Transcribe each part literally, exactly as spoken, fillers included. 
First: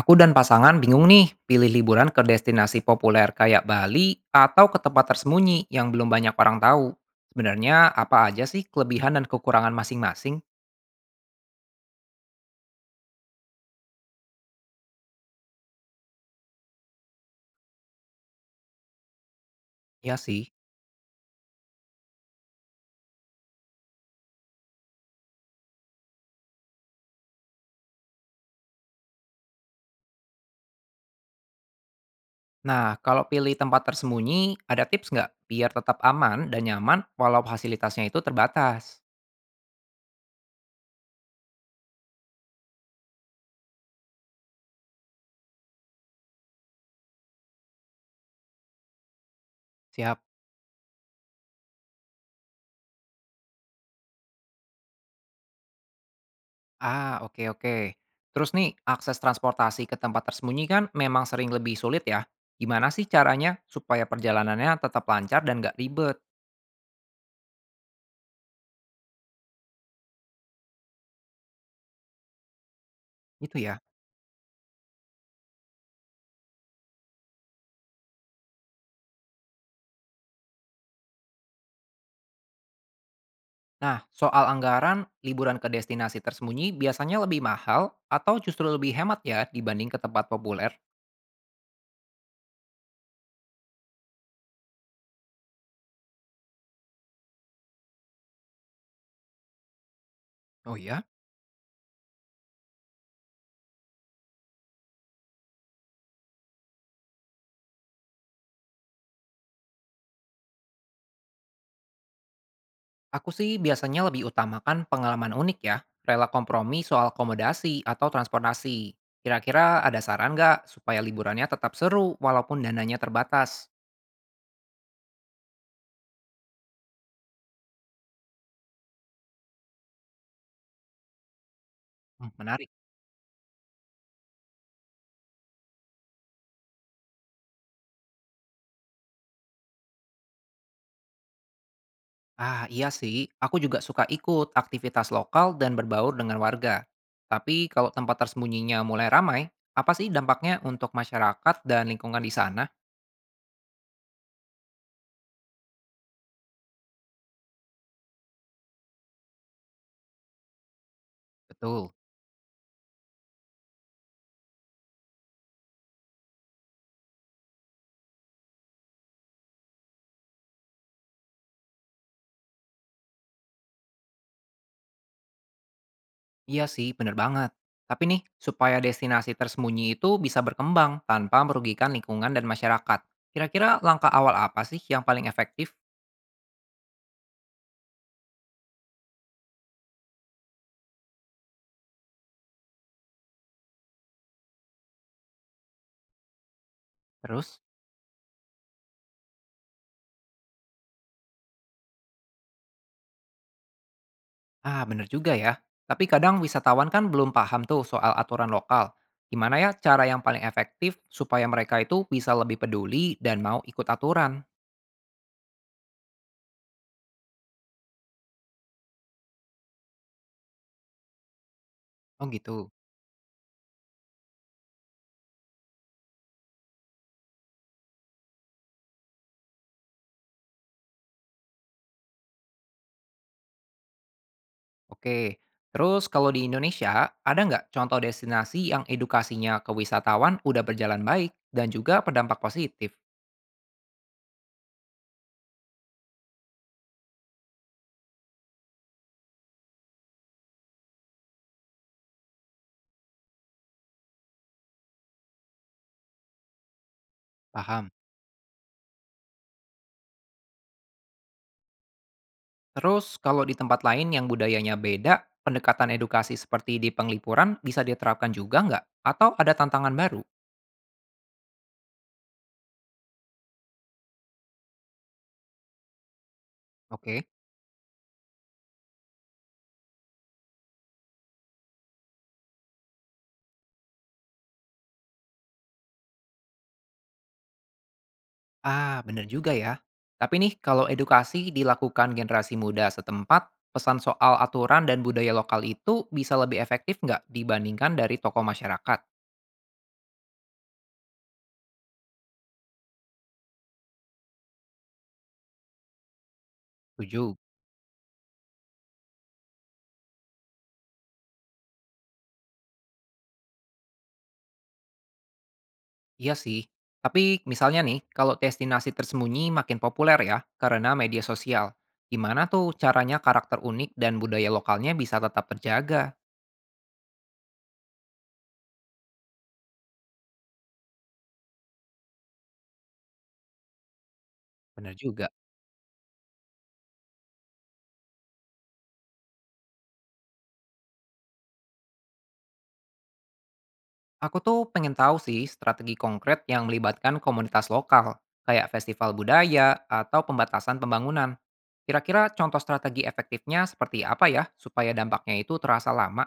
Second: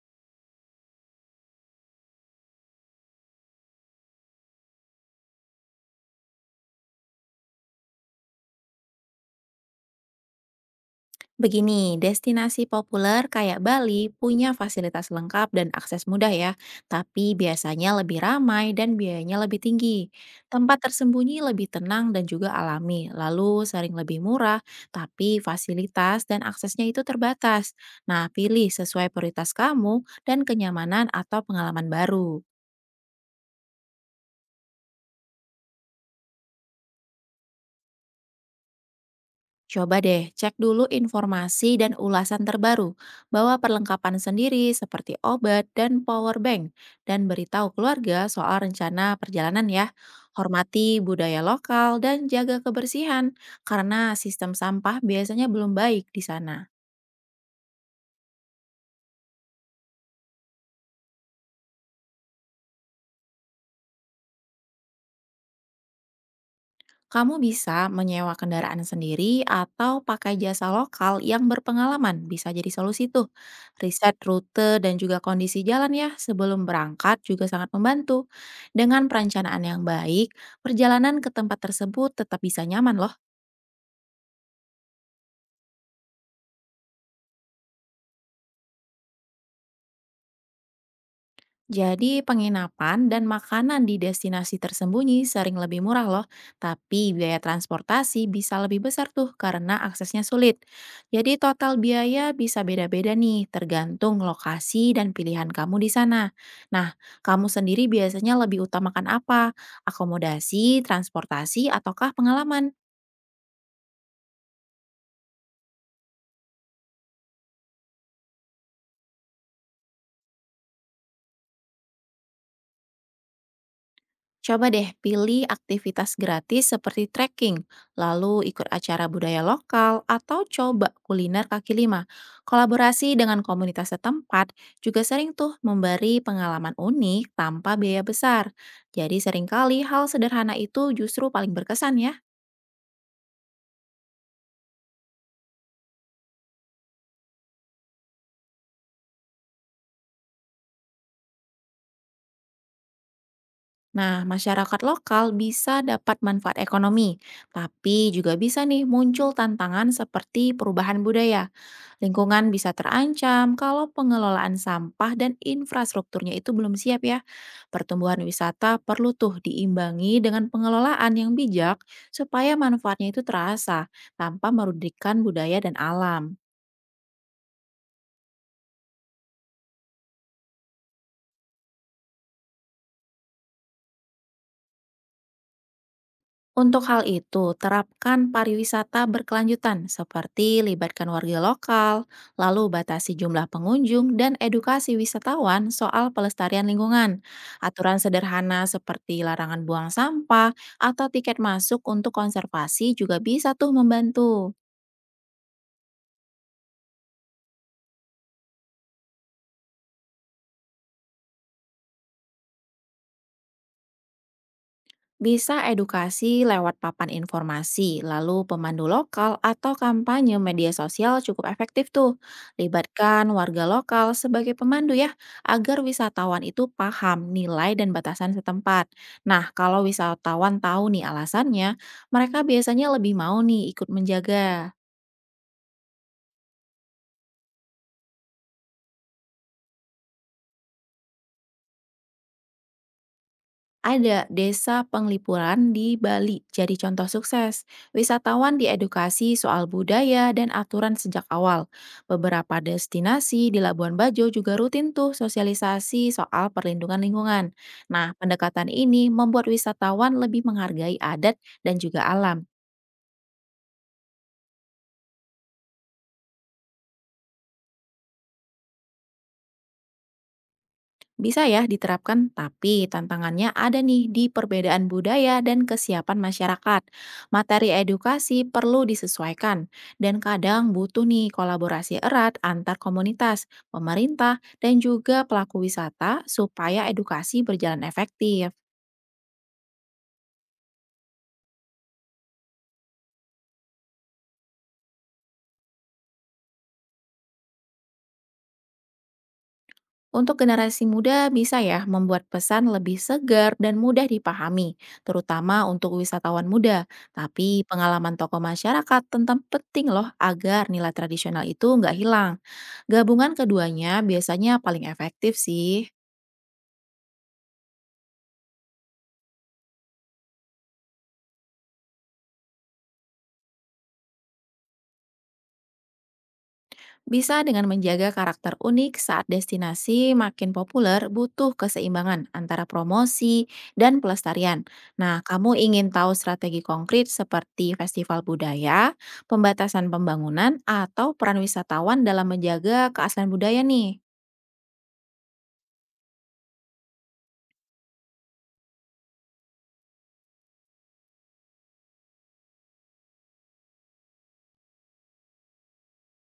Aku dan pasangan bingung nih pilih liburan ke destinasi populer kayak Bali atau ke tempat tersembunyi yang belum banyak orang tahu. Sebenarnya apa aja sih kelebihan dan kekurangan masing-masing? Begini, destinasi populer kayak Bali punya fasilitas lengkap dan akses mudah ya, tapi biasanya lebih ramai dan biayanya lebih tinggi. Ya sih. Tempat tersembunyi lebih tenang dan juga alami, lalu sering lebih murah, tapi fasilitas dan aksesnya itu terbatas. Nah, pilih sesuai prioritas kamu dan kenyamanan atau pengalaman baru. Nah, kalau pilih tempat tersembunyi, ada tips nggak biar tetap aman dan nyaman walau fasilitasnya itu terbatas? Coba deh cek dulu informasi dan ulasan terbaru, bawa perlengkapan sendiri seperti obat dan power bank, dan beritahu keluarga soal rencana perjalanan ya. Siap. Hormati budaya lokal dan jaga kebersihan, karena sistem sampah biasanya belum baik di sana. Ah, oke oke. Terus nih, akses transportasi ke tempat tersembunyi kan memang sering lebih sulit ya. Gimana sih caranya supaya perjalanannya tetap lancar dan nggak ribet? Kamu bisa menyewa kendaraan sendiri atau pakai jasa lokal yang berpengalaman, bisa jadi solusi tuh. Gitu ya. Riset rute dan juga kondisi jalan ya sebelum berangkat juga sangat membantu. Dengan perencanaan yang baik, perjalanan ke tempat tersebut tetap bisa nyaman loh. Nah, soal anggaran, liburan ke destinasi tersembunyi biasanya lebih mahal atau justru lebih hemat ya dibanding ke tempat populer? Jadi penginapan dan makanan di destinasi tersembunyi sering lebih murah loh, tapi biaya transportasi bisa lebih besar tuh karena aksesnya sulit. Oh ya? Jadi total biaya bisa beda-beda nih, tergantung lokasi dan pilihan kamu di sana. Nah, kamu sendiri biasanya lebih utamakan apa? Akomodasi, transportasi, ataukah pengalaman? Aku sih biasanya lebih utamakan pengalaman unik ya, rela kompromi soal komodasi atau transportasi. Kira-kira ada saran nggak supaya liburannya tetap seru walaupun dananya terbatas? Coba deh pilih aktivitas gratis seperti trekking, lalu ikut acara budaya lokal, atau coba kuliner kaki lima. Hmm. Menarik. Kolaborasi dengan komunitas setempat juga sering tuh memberi pengalaman unik tanpa biaya besar. Jadi seringkali hal sederhana itu justru paling berkesan ya. Ah iya sih, aku juga suka ikut aktivitas lokal dan berbaur dengan warga. Tapi kalau tempat tersembunyinya mulai ramai, apa sih dampaknya untuk masyarakat dan lingkungan di sana? Nah, masyarakat lokal bisa dapat manfaat ekonomi, tapi juga bisa nih muncul tantangan seperti perubahan budaya. Betul. Lingkungan bisa terancam kalau pengelolaan sampah dan infrastrukturnya itu belum siap ya. Pertumbuhan wisata perlu tuh diimbangi dengan pengelolaan yang bijak supaya manfaatnya itu terasa tanpa merugikan budaya dan alam. Iya sih, bener banget. Tapi nih, supaya destinasi tersembunyi itu bisa berkembang tanpa merugikan lingkungan dan masyarakat. Kira-kira langkah awal apa sih yang paling efektif? Untuk hal itu, terapkan pariwisata berkelanjutan seperti libatkan warga lokal, lalu batasi jumlah pengunjung dan edukasi wisatawan soal pelestarian lingkungan. Terus, Aturan sederhana seperti larangan buang sampah atau tiket masuk untuk konservasi juga bisa tuh membantu. ah bener juga ya. Tapi kadang wisatawan kan belum paham tuh soal aturan lokal. Gimana ya cara yang paling efektif supaya mereka itu bisa lebih peduli dan mau ikut aturan? Bisa edukasi lewat papan informasi, lalu pemandu lokal atau kampanye media sosial cukup efektif tuh. Oh gitu. Libatkan warga lokal sebagai pemandu ya, agar wisatawan itu paham nilai dan batasan setempat. Nah, kalau wisatawan tahu nih alasannya, mereka biasanya lebih mau nih ikut menjaga. Oke. Terus kalau di Indonesia, ada nggak contoh destinasi yang edukasinya ke wisatawan udah berjalan baik dan juga berdampak positif? Ada desa Penglipuran di Bali jadi contoh sukses. Wisatawan diedukasi soal budaya dan aturan sejak awal. Beberapa destinasi di Labuan Bajo juga rutin tuh sosialisasi soal perlindungan lingkungan. Paham. Nah, pendekatan ini membuat wisatawan lebih menghargai adat dan juga alam. Terus kalau di tempat lain yang budayanya beda, pendekatan edukasi seperti di Penglipuran bisa diterapkan juga nggak? Atau ada tantangan baru? Bisa ya diterapkan, tapi tantangannya ada nih di perbedaan budaya dan kesiapan masyarakat. Oke. Materi edukasi perlu disesuaikan, dan kadang butuh nih kolaborasi erat antar komunitas, pemerintah, dan juga pelaku wisata supaya edukasi berjalan efektif. Ah, bener juga ya. Tapi nih, kalau edukasi dilakukan generasi muda setempat, pesan soal aturan dan budaya lokal itu bisa lebih efektif nggak dibandingkan dari tokoh masyarakat? Untuk generasi muda bisa ya membuat pesan lebih segar dan mudah dipahami, terutama untuk wisatawan muda. Setuju. Tapi pengalaman tokoh masyarakat tentang penting loh agar nilai tradisional itu nggak hilang. Gabungan keduanya biasanya paling efektif sih. Iya sih, tapi misalnya nih, kalau destinasi tersembunyi makin populer ya, karena media sosial. Gimana tuh caranya karakter unik dan budaya lokalnya bisa tetap terjaga? Bisa dengan menjaga karakter unik saat destinasi makin populer butuh keseimbangan antara promosi dan pelestarian. Bener Nah, juga. kamu ingin tahu strategi konkret seperti festival budaya, pembatasan pembangunan, atau peran wisatawan dalam menjaga keaslian budaya nih? Aku tuh pengen tahu sih strategi konkret yang melibatkan komunitas lokal, kayak festival budaya atau pembatasan pembangunan. Kira-kira contoh strategi efektifnya seperti apa ya, supaya dampaknya itu terasa lama?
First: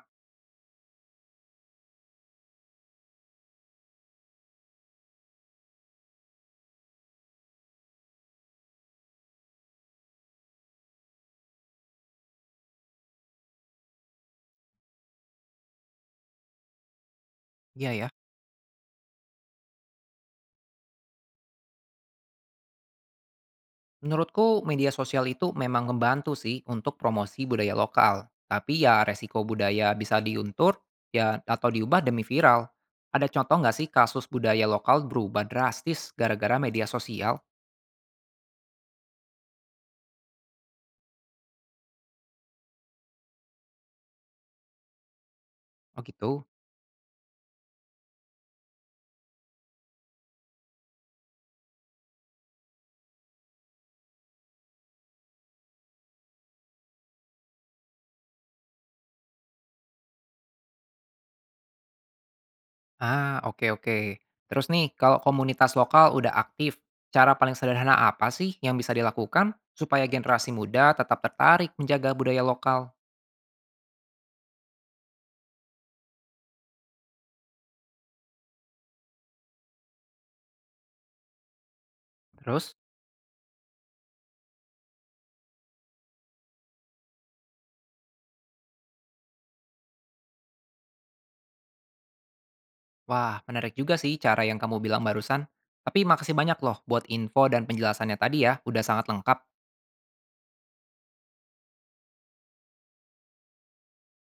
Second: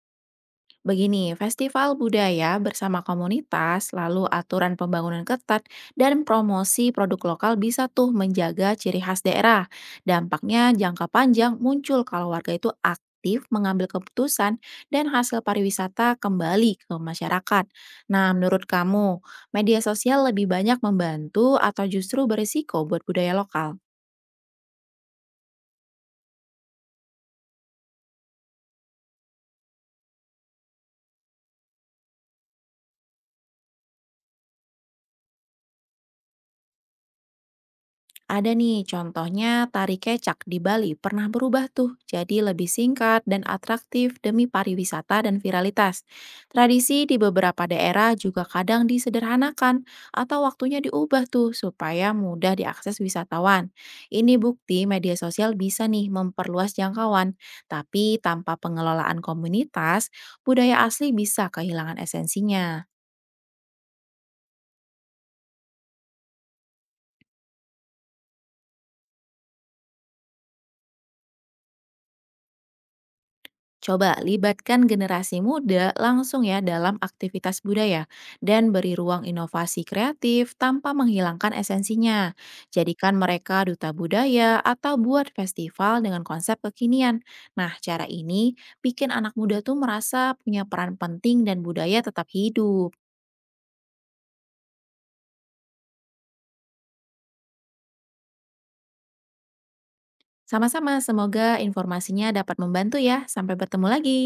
Begini, festival budaya bersama komunitas, lalu aturan pembangunan ketat, dan promosi produk lokal bisa tuh menjaga ciri khas daerah. Dampaknya jangka panjang muncul kalau warga itu aktif mengambil keputusan dan hasil pariwisata kembali ke masyarakat. Iya ya. Nah, menurut kamu, media sosial lebih banyak membantu atau justru berisiko buat budaya lokal? Menurutku media sosial itu memang membantu sih untuk promosi budaya lokal. Tapi ya resiko budaya bisa diuntur ya atau diubah demi viral. Ada contoh nggak sih kasus budaya lokal berubah drastis gara-gara media sosial? Ada nih, contohnya tari kecak di Bali pernah berubah tuh jadi lebih singkat dan atraktif demi pariwisata dan viralitas. Oh gitu? Tradisi di beberapa daerah juga kadang disederhanakan atau waktunya diubah tuh supaya mudah diakses wisatawan. Ini bukti media sosial bisa nih memperluas jangkauan, tapi tanpa pengelolaan komunitas, budaya asli bisa kehilangan esensinya. Ah, oke oke. Terus nih kalau komunitas lokal udah aktif, cara paling sederhana apa sih yang bisa dilakukan supaya generasi muda tetap tertarik menjaga budaya lokal? Coba libatkan generasi muda langsung ya dalam aktivitas budaya dan beri ruang inovasi kreatif tanpa menghilangkan esensinya. Terus? Jadikan mereka duta budaya atau buat festival dengan konsep kekinian. Nah, cara ini bikin anak muda tuh merasa punya peran penting dan budaya tetap hidup. Wah, menarik juga sih cara yang kamu bilang barusan. Tapi makasih banyak loh buat info dan penjelasannya tadi ya, udah sangat lengkap. Sama-sama, semoga informasinya dapat membantu ya. Sampai bertemu lagi.